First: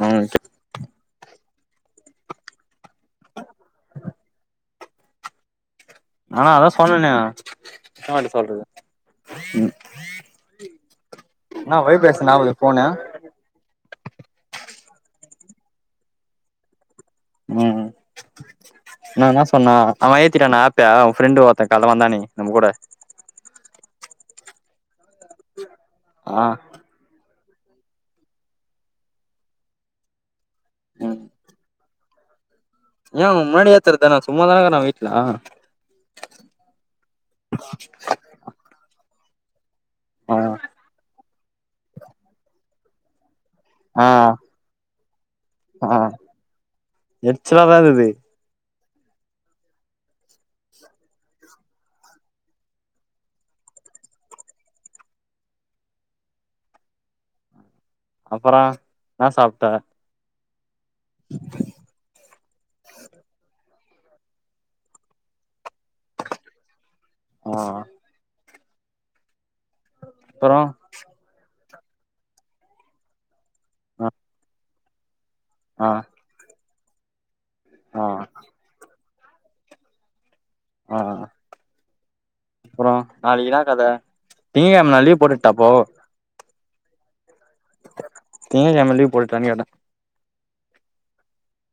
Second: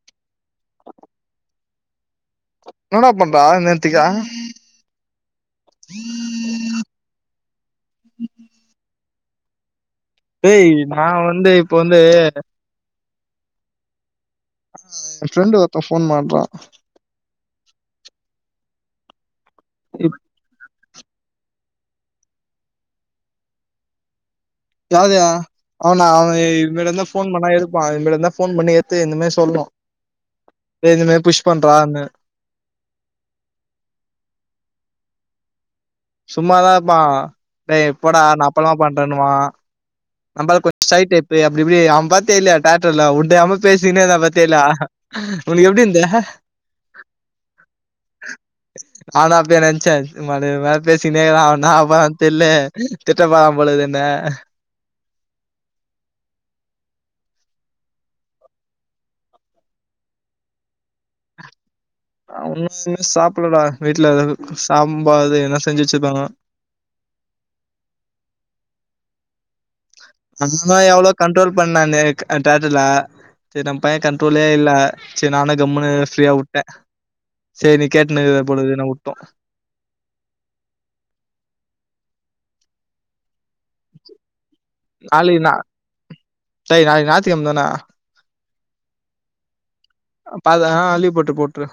ம் என்னாட பண்றா நேர்த்திக்கா ஆஹ் அதா சொன்னே எத்தன வாட்டி சொல்றது ஏய் நான் வந்து இப்போ என்னா வந்து வைப்ரேஷன் ஆவுது ஃபோனு ஆஹ் என் ஃப்ரெண்ட் ஒருத்தே ஃபோன்‌ பண்றான் உம் நா பண்ணா இப் அவேன் ஏத்திட்டானா ஆப் ப அவேன் ஃப்ரெண்டு ஒருத்தே காலைல வந்தானே நம்ம கூட யாருயா அவனா அவேன் ஆ இவன்ட்டருந்த ஃபோன் பண்ணா எடுப்பா இல்லனா ஃபோன் பண்ணி ஏத்து இந்த மாரி சொல்லுவோ ஏற்கனவே புஷ் பண்றானு ஏன் அவேன் முன்னாடி ஏத்துரதுதானே சும்மா தானே இருக்கான் வீட்ல சும்மாதாருப்பா ஏ போடா நா அப்பல்லா பண்றேன்னுவா ஆ நம்மாலு கொஞ்ச ஷை டைப்பு அப்டி இப்டி அவேன் பாத்தேல தேட்டர்ல [unintelligible] ஆ பேசினேருந்தா பாத்தேல உனக்கு எப்டி ஆ இருந்து எரிச்சலாதா இருந்தது நானு அப்டி தா நெனைச்சே ம்மால இவன் வேற பேசினே வர்றா என்னா ஆவப்போறானு தெர்ல திட்டப்போறாபொலக்குனு அப்றோ என்னா சாப்ட்ட அவனு இன்னு சாப்பிடலடா வீட்ல சாம்பாரு என்ன செஞ்சு வச்சிருப்பாங்க ஆ அப்பறோ நல்ல எவ்ளோ கண்ட்ரோல் பண்ணானு தேட்ருலா சேரி நம்ம பைய ஆ கண்ட்ரோலியே இல்ல சேரி நானு ஆ கம்முனு ஃப்ரீயா வுட்டே சேரி நீ ஆ கேட்னு இருக்க போலன்னு நா வுட் போ ஆஹ் அப்ரோ நாளைக்கு என்ன கத திங்க கெழம நா லீவ் நாளைக்கு போட்டுட்டா நா அப்போ டேய் நாளைக்கு ஞாய் த்து கெழம தான திங்க கெழம லீவ் போடடானு கேட்ட பாத ஆஹ் லீவ் போட்ரு போட்ரு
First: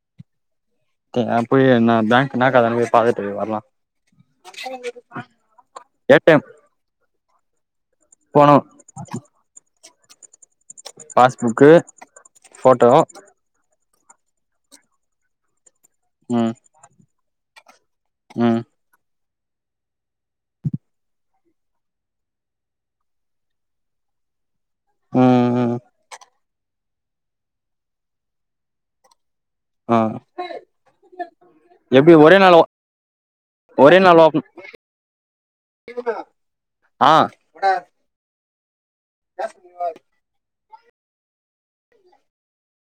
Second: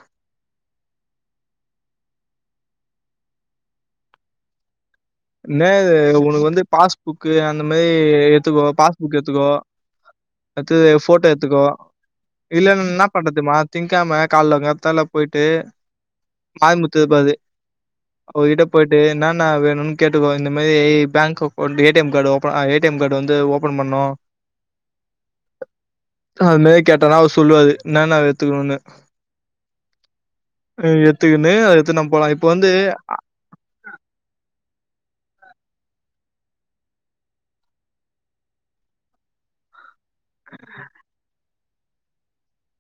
போய் நா பேங்க் என்ன கதனு போய் பாத்துட்டு வரலா நேது ஏ டி எம் உனக்கு வந்து பாஸ்புக் க்கு அந்த மேரி போனு எத்துக்கோ பாஸ்புக் எத்துக்கோ அட்தது போட்டோ எட்த்துக்கோ பாஸ்புக்கு இல்லன்ன போட்டோ என்ன பண்றதுமா திங் கெழம கால்லங்காத்தால பொய்ட்டு ம் ஆறுமுத்த பாரு ம் அவ்ருகிட்ட போயிட்டு என்ன என்ன வேணுனு கேட்டுக்கோ இந்த மாரி bank account A T M card ஓப் ஏ டி எம் கார்டு வந்து ஓபன் பண்ணும் உஹம் உஹம் அது மேறி கேட்டனா அவ சொல்லுவாரு என்ன ந எத்துக்கணுன்னு ஆஹ் அத எடுத்து நம்ம எப்டி போலாம். ஒரே இப்ப நாள்ல வந்து ஒரே நாள்ல ஆஹ் காஸ் சொல்வ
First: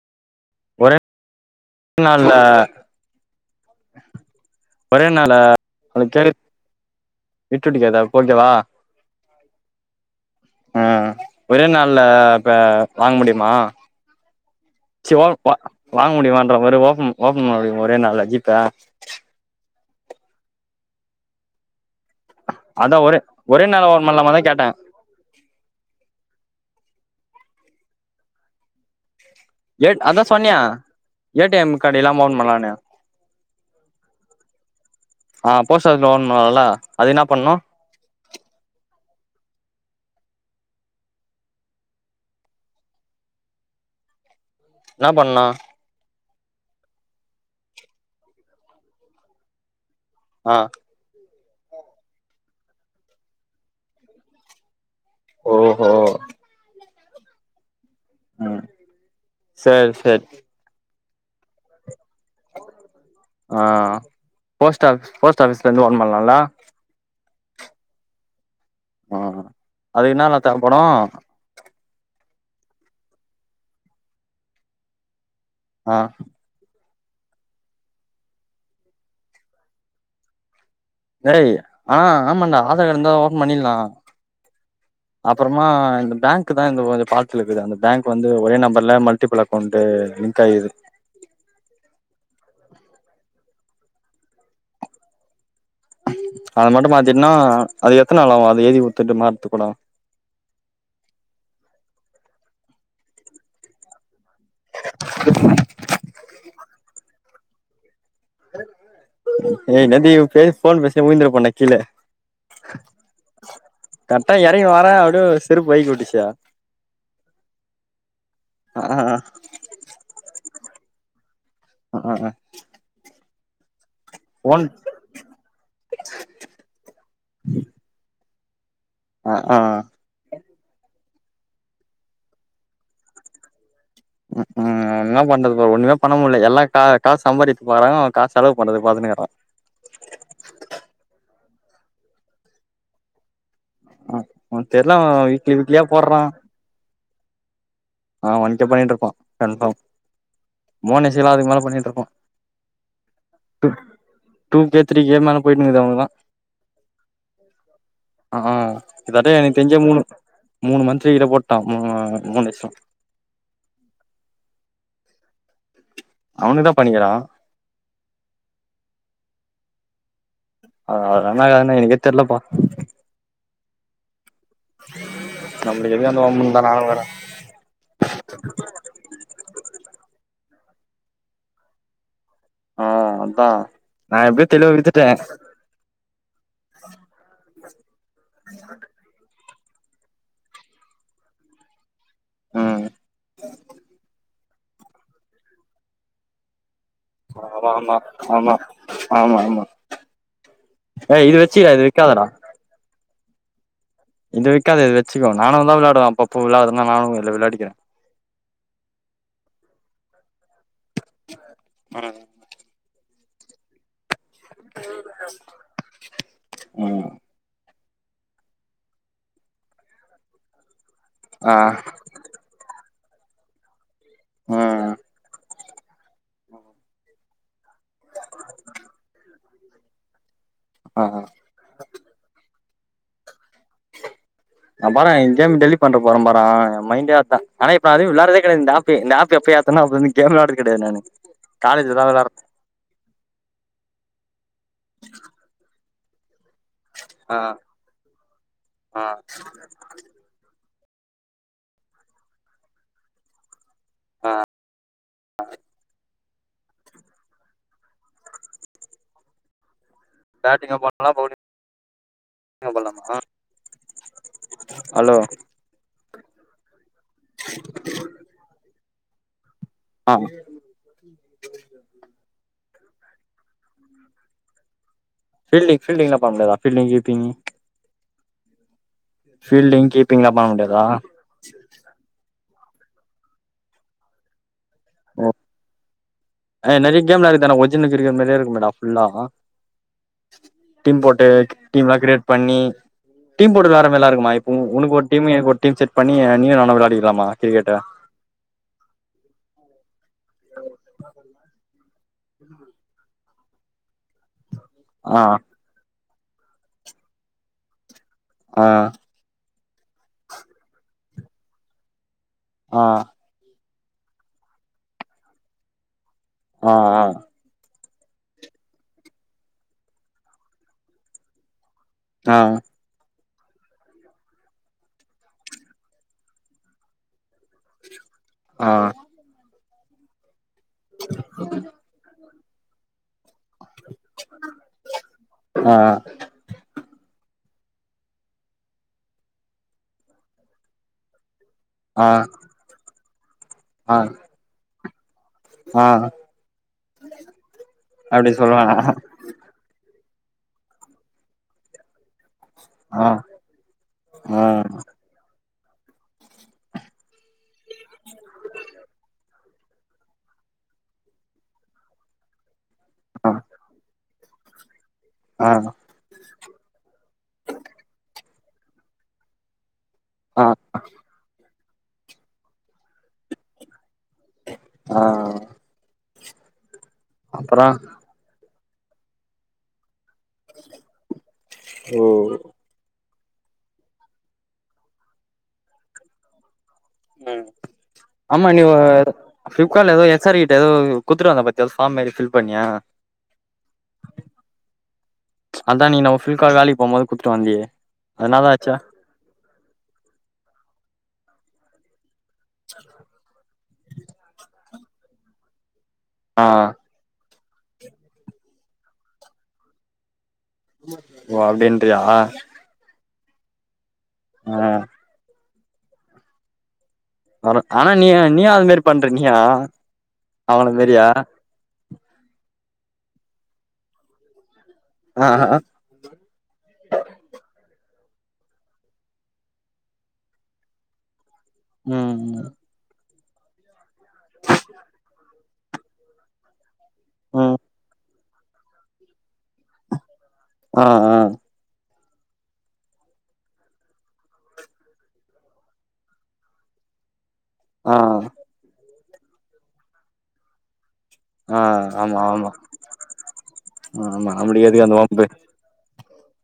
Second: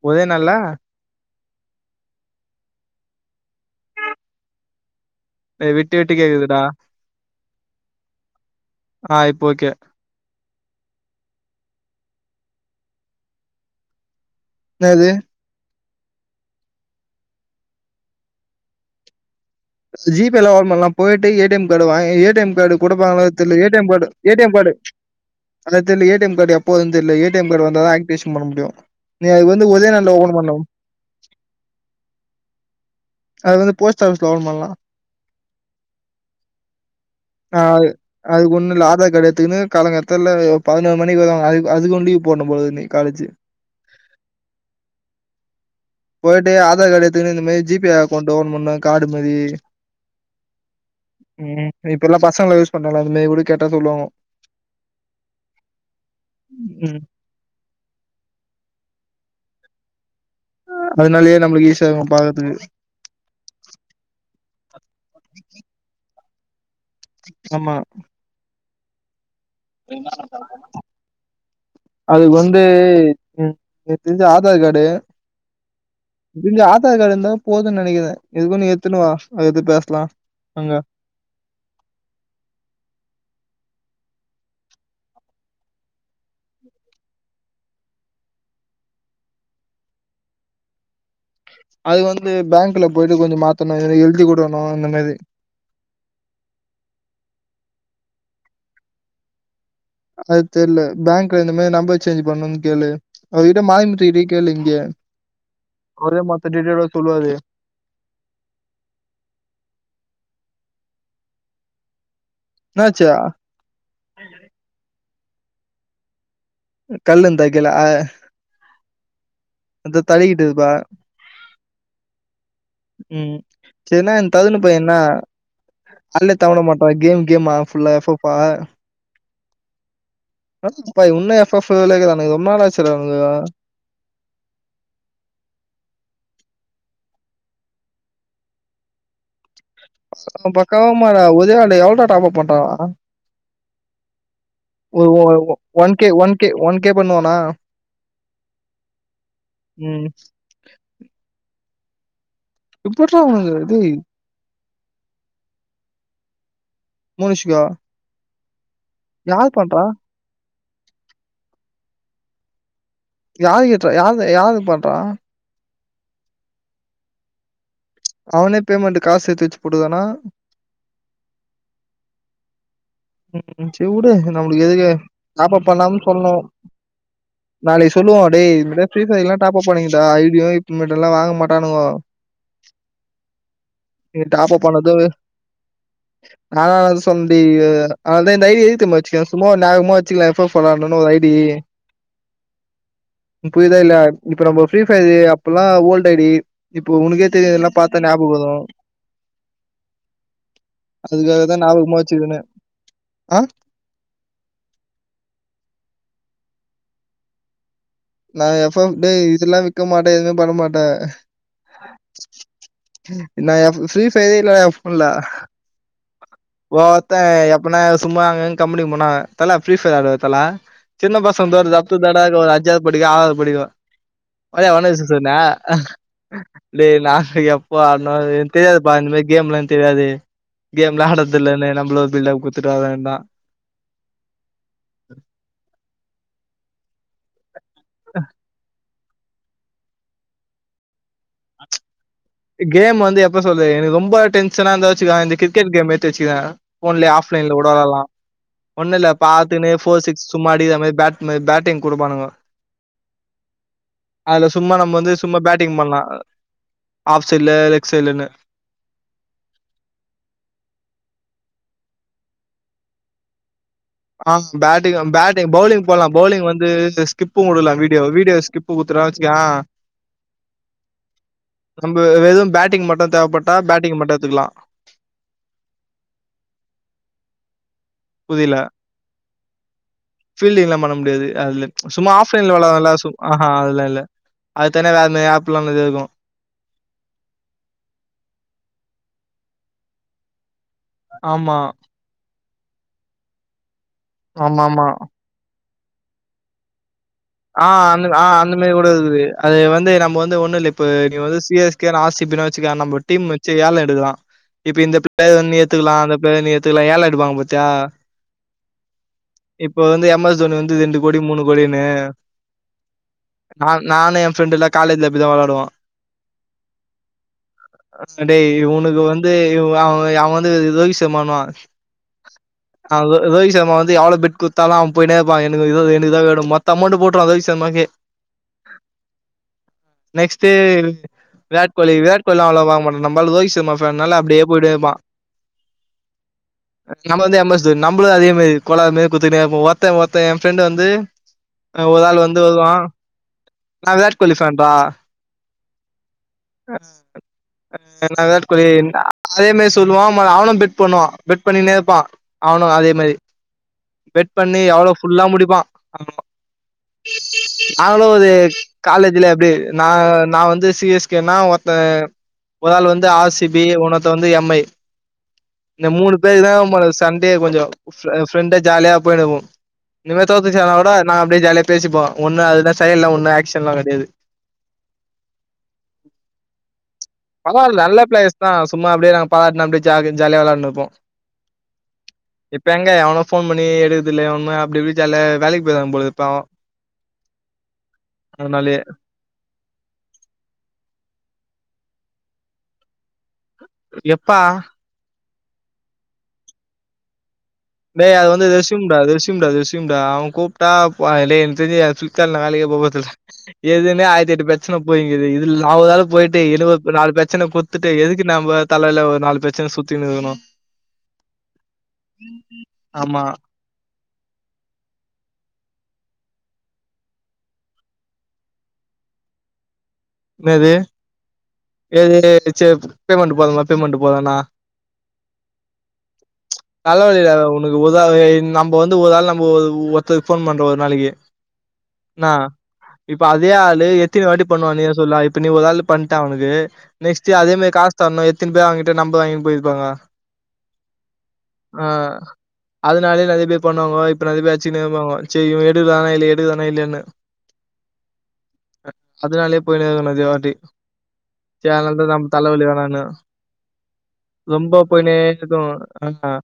ஒத நல்ல னால ஒரே நாள்ல விட்டு அத விட்டு கே கேக்குதுடா. விட்டு விட்டு கேக்குதா இப்போ ஓகேவா ஆஹ் இப்போ ஓகே உஹம் ஒரே நாள்ல இப்ப வாங்க முடிமா என்னது சி வ வ வாங்க முடியுமான்றே பாரு ஓபன் ஓபன் பண்ண முடியுமா ஒரே நாள்ல ஜிப் பே ஜி பேல்லா ஓபன் பண்ணலா போயிட்டு ஏ டி எம் கார்டு வாங் ஏ டி எம் கார்டு அதா ஒரே கொடுப்பாங்கலா தெரில ஒரே ஏ டி எம் நாள்ல ஓபன் கார்டு ஏ பண்லாமாதா டி எம் கேட்டே கார்டு அத தெரில ஏ டி எம் கார்டு எப்போ வருதுன்னு தெரில A T A T M card வந்தா தா ஆக்டிவேஷன் பண்ண முடியு ஏ அதா சொன்னியா ஏ டி எம் கார்டு இல்லாம ஓபன் பண்ணலான்னு அது வந்து போஸ்ட் ஆஃபீஸ்ல ஓப்பன் பண்ணலாம். ஆ போஸ்ட் ஆபீஸ்ல போடனும்னான்ல அது என்ன பண்ணனு கிடையாத்துக்குன்னு காலங்காத்தால பதினொரு மணிக்குது அதுக் அதுக்கொண்டி போடனுபோலக்குது இனி காலேஜு என்ன பண்ணலா போயிட்டு ஆதார் கார்டு எடுத்துகுன்னு இந்த மாதி ஜி பே அக்கௌண்ட் ஓபன் பண்ணனு காடு மதி ஆ ம் இப்ப எல்லா பசங்களு யூஸ் பண்றாங்களா அதுலே வுடு கேட்டா சொல்லுவாங்க ஓஹோ ம் ம் சேரி சேரி அதனாலயே நம்மளுக்கு ஈசியாகு ஆ போஸ்ட் ஆபீஸ் போஸ்ட் ஆபிஸ்ல இருந்து ஓபன் பண்ணலாம்ல ஆமா ஆ அதுக்கு என்னால தேவப்படு அது வந் வந்து எனக் எனக்கு தெரிஞ்சி ஆதார் கார்டூ ஆ ஆதார் கார்டு இருந்தா போதுன்னு நினைக்கிறே எதுக்கு நீ எடுத்துணுவா அத பத்தி பேசலா அங்க ஏய் ஆ ஆமாண்டா ஆதார் கார்டு இருந்தா ஓபன் பண்ணிடலா அப்பறமா இந்த பேங்க் தா இந்த கொஞ்சோ ஃபால்ட்ல இருக்குது அந்த பேங்க் வந்து ஒரே நம்பர்ல மல்டிபிள் அக்கௌண்ட் லிங்க் ஆயிது அது வந்து பேங்க்ல போயிட்டு கொஞ்சோ மாத்தணு ஏதோ எழுதி கொடுக்கனு இந்த மாதி அத மட்டு மாத்திடோன்னா அது எத்தன நாள் ஆகு அது எழுதி குடுத்துட்டு மாத்து கூட அது தெரில பேங்க்ல இந்த மாதி நம்பர் சேஞ்ச் பண்ணும்னு கேளு அதுகிட்ட மாயமுட்ரி கேளு இங்க அவரே மத்த டீடைல்லா சொல்லுவாரு ஏ இன்நேரத்துக்கு பே போன் பேசிட்டே விழுதுருப் பேண்டா கீழ என்னாச்சு? கரெக்டா இறங்கி வரே அப்டியே செருப்பு வழுக்கி விட்டுசிடா கல்லந்தைக்கல ஆ ஆ அந்த தள்ளிக்கிட்டதுப்பா ஆ ஆ ஆ ம் சரின்னா இந்த தகுன்னு பைய என்னா அல்லே தவட மாட்டா கேம் கேம்மா ஃபுல்லா ப ஆ ஆ [unintelligible] உன்ன எஃப் எஃபு லைக்குதான இது ஒன் நாள் ஆச்சுடா [unintelligible] உம் உம் வேற என்ன பண்றதுக்கு ஒண்ணுமே பண்ண முட்ல எல்லா கா காஸ் சாம்பாரித்க்கு வாராங்க நம காஸ் செலவு பண்றதுக்கு பாதுனேறோ பக்கவமாறா உதயாண்டு எவுள்டா டாப்பப் பண்றா அ ஆ உனக்கு தெர்ல ஒ அவ - ஒ - ஒ - வீக்லி ஒ - ஒன்கே ஒன்கே ஒன்கே பண்ணுவானா ஆஹ் அவன்ட்டதா இடுக்கு கன்ஃபாம் ம். ஓன் எஸ்ஸேலா அதுக்மேல பண்ணிட்ருப் எப்புட்றா அவனுக்கு எது நீ டூ கே த்ரீ கே மேல போய்ட்னிக்குது அவுங்கலுக்குலா மூடுஸ்சியா ஆஹ் இதாட்ட எனெக் தெர்ஞ்சே மூணு மூணு மந்த்லி கிட்ட போட்டான் மூணு மூண் லட்ஸோ யாரி கெட்றா யாது யாரு பண்றா அவுனுதா பண்ணிகிறான் அவனே பேமெண்ட்டு காஸ் சேத்து வச்சு போடுதானா அவ ரன்னா ஏர்னு எனுக்கே தெர்லபா ம் சே உடு ன் நம்ளுக் எதுக்கு டாப்பப் நம்மளுக்கு பண்லாமுன் எதுக்கு அந்த சொல்னு வம்புன்னு தா நானு இருக்குற நாளை சொல்லுவோ அடே இந்த மார் பேஸ்னதுக்குலா டாப்பப் பண்ணிகிட்டா ஐடியு டும்மேட்டெல்லா வாங்க மாட்டானுகோ ஆ அதா நா ஏ எப்டியோ டாப்பப் தெளிவா பண்ணது வித்துட்டே நாளாவது சொன்டி அ அதா நை எது தெமா வச்சியோ சும்மா ஒரு நியாகுமா வச்சிக்லா எஃபோ ஃபோலான்னு ஒரு ஐடி ம் புரிதா இல்லயா இப்ப நம்ம ஒர் ஃப்ரீ ஃபயது அப்புல்லா ஓல்டைடி ஆமாமா ஆமா ஆமா ஆமா ஏ இது வச்சுகிறா அது வெக்காதடா ஆஹ் இதந்த வெக்காத இத வச்சகோ நானு தா விளாடுவ அப்பப்போ விளாடுதுனா நானு இல்ல விளாடிகிற நா எஃப் எம் டே இதுல்லா விக்க மாட்டே எதுமே பண்ண மாட்ட என்னயா ஃபு ஃபீஸ் பேல ஃபுல்லா ம் ஓர்த்த எப் இப்ப நா எதாது சும்மா அங்கங் கம்முன்னு இருப்பனா தல ஃப்ரீ ஃபர் ஆடுவ தல சின்ன பசந் ஆ தோர்தா அப்புதாடாருக்கு ஒர் த் படிக்கு ஆறாது படிக்கு வாயா ஒன் ம் வெசஸ் ஒன்னு அ லே நா எப் பா நா என்க் தெரியாது பா இந்த மார் கேம்லா தெர்யாதெ ஆ கேம்லா ஆ ஆடத்தெர்லனு நம்ளோ பில்டப் குட் த்துட்டு வர வேண்டா நா பாரே இங்கேம் டெலிப் பண்ற போற பாரே மைண்டே அதா ஆனா இப்ப அதும் விள்ளாட்றதே கெடாது இந்தாப் பு இந்த அப்பு எப்பயேத்தனோ அப்பள இருந்து கேம் விளாட்றது கெடயாது நானு காலேஜ்ல தா விளாட்றோ கேம் வந்து எப்ப சொல்லு எனக் ரொம்போ டென் சன்னாந்தா வச்சிக இந்த கிரிகெட் கேமு ட்டெச்சிதா ஃபோன்லெயே ஆ ஆஃப்லைன்ல கூட வெள்ளார்லா ஆ ஒண்ணில்ல பாத்துகின்னு போர் சிக்ஸ் சும்மா அடிக்றமாரி பேட் மெ பேட்டிங் குடுப்பானுங்கொ அதுல சும்மா நம்ம வந்து சும்மா பேட்டிங் பண்லா ஆஃப் சேய்ல லெக்ஸைலன்னு பேட்டிங்க போட்லாம் பௌங்லிங் போட்லாமா ஆஹ் பேட்டிங்கு பேட்டிங் பௌவ்லிங் போட்லாம் பௌலிங் வந்து ஸ்கிப்பு குடுக்லா வீடியோ வீடியோ ஸ்கிப்பு குத் தர வச்கியா ஆ நம்பு வெதும் பேட் டிங் மட்டும் தேவைப்பட்டா பேட்டிங் மட்டு எத்துக்கலா ஃபீல்டிங் ஃபீல்டிங் லப்பாம்ல எதா பீல்டிங் யூட்டிங்கு புதிலெ ஃபீல்டிங் கீப் பீல்டிங்ல்லா பண்ண முடியாது அதுல சும்மா ஆஃப் லைன்ள வேல நல்லா சொ ஆஹா அதுலால்ல அது தானே வேறமாரி ஆப்லா நற்யா இருக்கும் ஆஹ் நறய கேம்லா இருக்குது ஆனா ஒர்ஜில் இருக்க மேரியே இருக்கு மேடா ஃபுல்லா ஆஹ் டிம் போட்டே ஆமா. டீம்லா க்ரியேட் பண்ணி டீம் போட்டத ஆரம் [unintelligible] ஆமாமா. உனக்கு ஒரு டீமு எனக்கொ டீம் செட் பண்ணி நீயு நானு விளாடிக் ஆஹ் அந்த ஆஹ் அந்த மாரி கூட இருக்குது அது வந்து நம்போ வந் து ஒண்ணு இல்ல இப்போ நீ வந்து சி எஸ் கே நா ஆர் சி பி ன் வச்சிக்க நம்ப டீம் வச்சு ஏல எடுக்குற இப்ப இந்த ஆ பிளயர வந்து நீ எத்துக்கலாம் அந் இப்போ எத்துக்குலாம் ஏல எடுப்பாங்க பாத்தியா ஆஹ் இப்போ வந்து எம்எஸ் தோனி வந்து ரெண்டு கோடி மூணு கோடிணு ஆஹ் நான் நானும் என் பிரெண்டு எல்லாம் காலேஜ்ல இப்பயடிதான் விளாயாடுவான் ஆஹ் ஆஹ் அடே உனக்கு வந்து அவன் அவன் வந்து ரோகித் சர்மா ஆஹ் ரோஹித் சர்மா வந்து எவ்ளோ பெட்குத்தாலும் அவ போயேப்பான் எனக்குக்கு இதும் மத்த அமௌண்ட போ அதவரைக்கு விஷயமாக்கே ஆஹ் நெக்ஸ்ட் விராட் கோலி எல்லாம் அவவள வாங்கட்டம் நம்ளோய [unintelligible] [unintelligible] அப்டியே போயிட்டே இருப்பான் ஆ ஆ நம்ம வந்து எம் [unintelligible] நம்மளும் அதே மாரி குழா மி குத்துக்கிட்டா இரு ஒருத்தன் ஒருத்தன் என் ஃப்ரெண்டு் வந்து [unintelligible] ஒரு ஆ ஆள் வந்து வருவான் ஆ நான் விராட் கோலி பேன் பா ஆ ந அப்டி விராட் கோலி சொல்லுவானா அதேமாரி சொல்லுவான் அவனும் பெட் பண்ணுவான் பெட் பண்ணிணை இர்ப்பான் அவனு அதே ஆ மாரி பெட் ஆ பண்ணி எவ்ளோ புல்லா முடிப்பான் நாங்களும் ஒரு காலேஜ்ல எப்டி ந நான் வந்து சி எஸ் கா னா ஒருத்தன் ஒரு ஆள் வந்து ஆ ஆர் சி பி உன வந்து எம் ஐ ஆ இந்த மூணு பேர் தான் சண்டே கொஞ்சம் ஃபிரண்டு ஜாலியா போயிடுவோம் இந்த மாரி ஆ தோத்துச்சுன்னா கூட நான் அப்டியே ஜாலியா பேசிப்போம் ஒன்னும் அது சையல்லா ஒன்னும் ஆக்ஷ்ன் எல்லாம் கிடாயது ஆஹ் பரவால்ல நல்ல பிளேயர்ஸ் சும்மா அப்டியே நாங்க [unintelligible] ஜாலியா விளாயாட்னு இப்போம் ஓ இப்ப எங்க எவனும் ஃபோன் பண்ணி எடுக்குதுலயா ஒண்ணு அப்டி இப்டி ஜாலியா வேலைக்கு போயிவாங்க போல பாவோ உம் ஆமா நீ அ ஒ அதனாலயே ஃப்ளிப்கார்ட்ல ஏதோ எச் ஆர் கிட்ட எதோ குத்துடு வந்த பாத்தியா எதோ ஃபாம் மாரி ஃபில் பண்ணியா எப்பா அதான் நீ நம்ம ஃபிலிப்கா வேலைக்கு போம்போது குத்த டேய் அது வந்து ரெஸ்யூம் டா ரெஸ்யூம் டா ரெஸ்யூம் டா அவன் கூப்ட்டா [unintelligible] கார்ட்ல நா வேலைக்கே போபோறதுல்ல எதுமே ஆயத்தெட்டு பிரசன்ன ச்சனை போயின்குது இதுல ஆவதால போயிட்டு ஆ எணுக்கு ஒரு நாலு பிரச்சன கொட்த்துட்டு எதுக்கு நாம தலைல ஒரு நாலு பிரச்சன சுத்திநுருக்கணும் ஓ அப்டின்றியா ஆமா ஆஹ் [unintelligible] ஆனா நீய நீஏ அது மாரி பண்ற நீயா என்து அவன மாரியா ஏது சரி பேமெண்ட் போதுங்கள பேமெண்ட் போதனா ஆ தலைவலிடா அது உனக்கு ஒரு நம்மப வந்து ஒரு நாள் நம்மபா வ ஒருத்தக்கு போன் பண்றோம் ஒரு நாளைக்கு உஹம் என்னா? இப்ப அதே ஆளு எத்தனி வாட்டி பண்ணுவா நீ சொல்லா இப்ப நீ ஒரு ஆள் பண்ட்டே அவனுக்கு நெக்ஸ் ம் அதே காஸாதணும் எது த்தென் பேர் அவன்கிட்ட நம்பர் வாங்கிட்டு போயிருப்பாங்க ஆஹ் உஹம் ஆஹ் அதனாலயே நிறைய பேர் பண்ணுவாங்க இப்ப நிறைய பேர் ஆச்சுன்னே இருப்பாங்கோ சரி இவன் எடுக்குராணா இல்லயா எடுக்குராணா இல்லலைன்னு ஆஹ் அதனாலயே பொய்நெருக்கணு நேர்யவாட்டி ஆ சேல நேரத்துல ஆமா நமக்கு ஆமா தலைவலி வேணானனு ஆமா நம்மளுக்கு ரொம்ப எதுக்கு அந்த வம்பு போய்நேக்கும் ஆஹ்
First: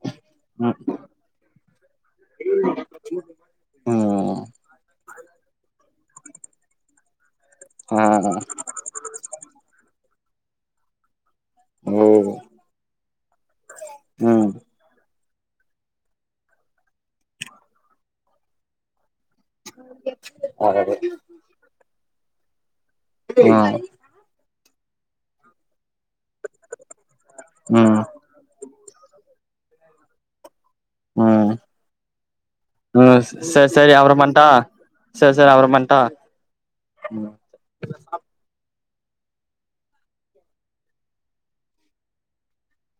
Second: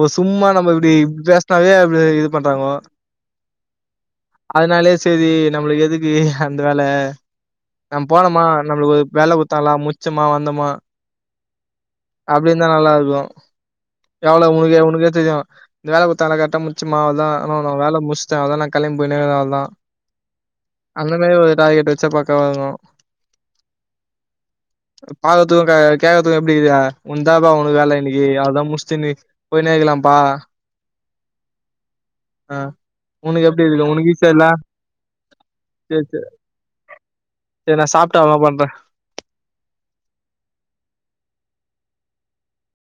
ஒரு சும்மா நம்ம ம் இப்படி பேசனாவேப்ப இது பண்றாங்கோ ம் அதனாலே சரி நம்மளுக்கு எதுக்கு அந்த வேலை ஆ நம்ம ஆ போனோமா நம்மளுக்கு ஒரு வேலை கொடுத்தலாம் ச்சமா வந்தமா ஓ அப்படினு தான் நல்லா இருக்கும் எவ்ள ம் உனக உனக்கு செய்ய தெரியும் இந்த வேலை கொட்தாங்லா கர்ட்டா முச்சோம் ஆ அவ்ளோதா நானும் வேல முட்ச்சிட்டான் அவ்ளோதா நான்னு கிளம்றே போய்ட்னே அவ்ல்தா அந்த மாரி ஒரு டார்கெட் வச்ச ப ங்கும் [unintelligible] பாக்றதுக்குள்ள கட் ஆயிடிச்சி கே எப்படிக்குா உந்தாபா உனக்கு வேலை இன்க்கு அதான் மு போய் நேக்கலாம்ப்பா ம் ம் உனக்கு எப்டி செர் இருக்கு செரி உனக்கு அப்ரம் ஈசியா இல்ல பண்ட்டா செர் செரி அப்ரம் பண்டா சேரி சேரி சேரி நா சாப்ட்டு அப்றமா பண்றே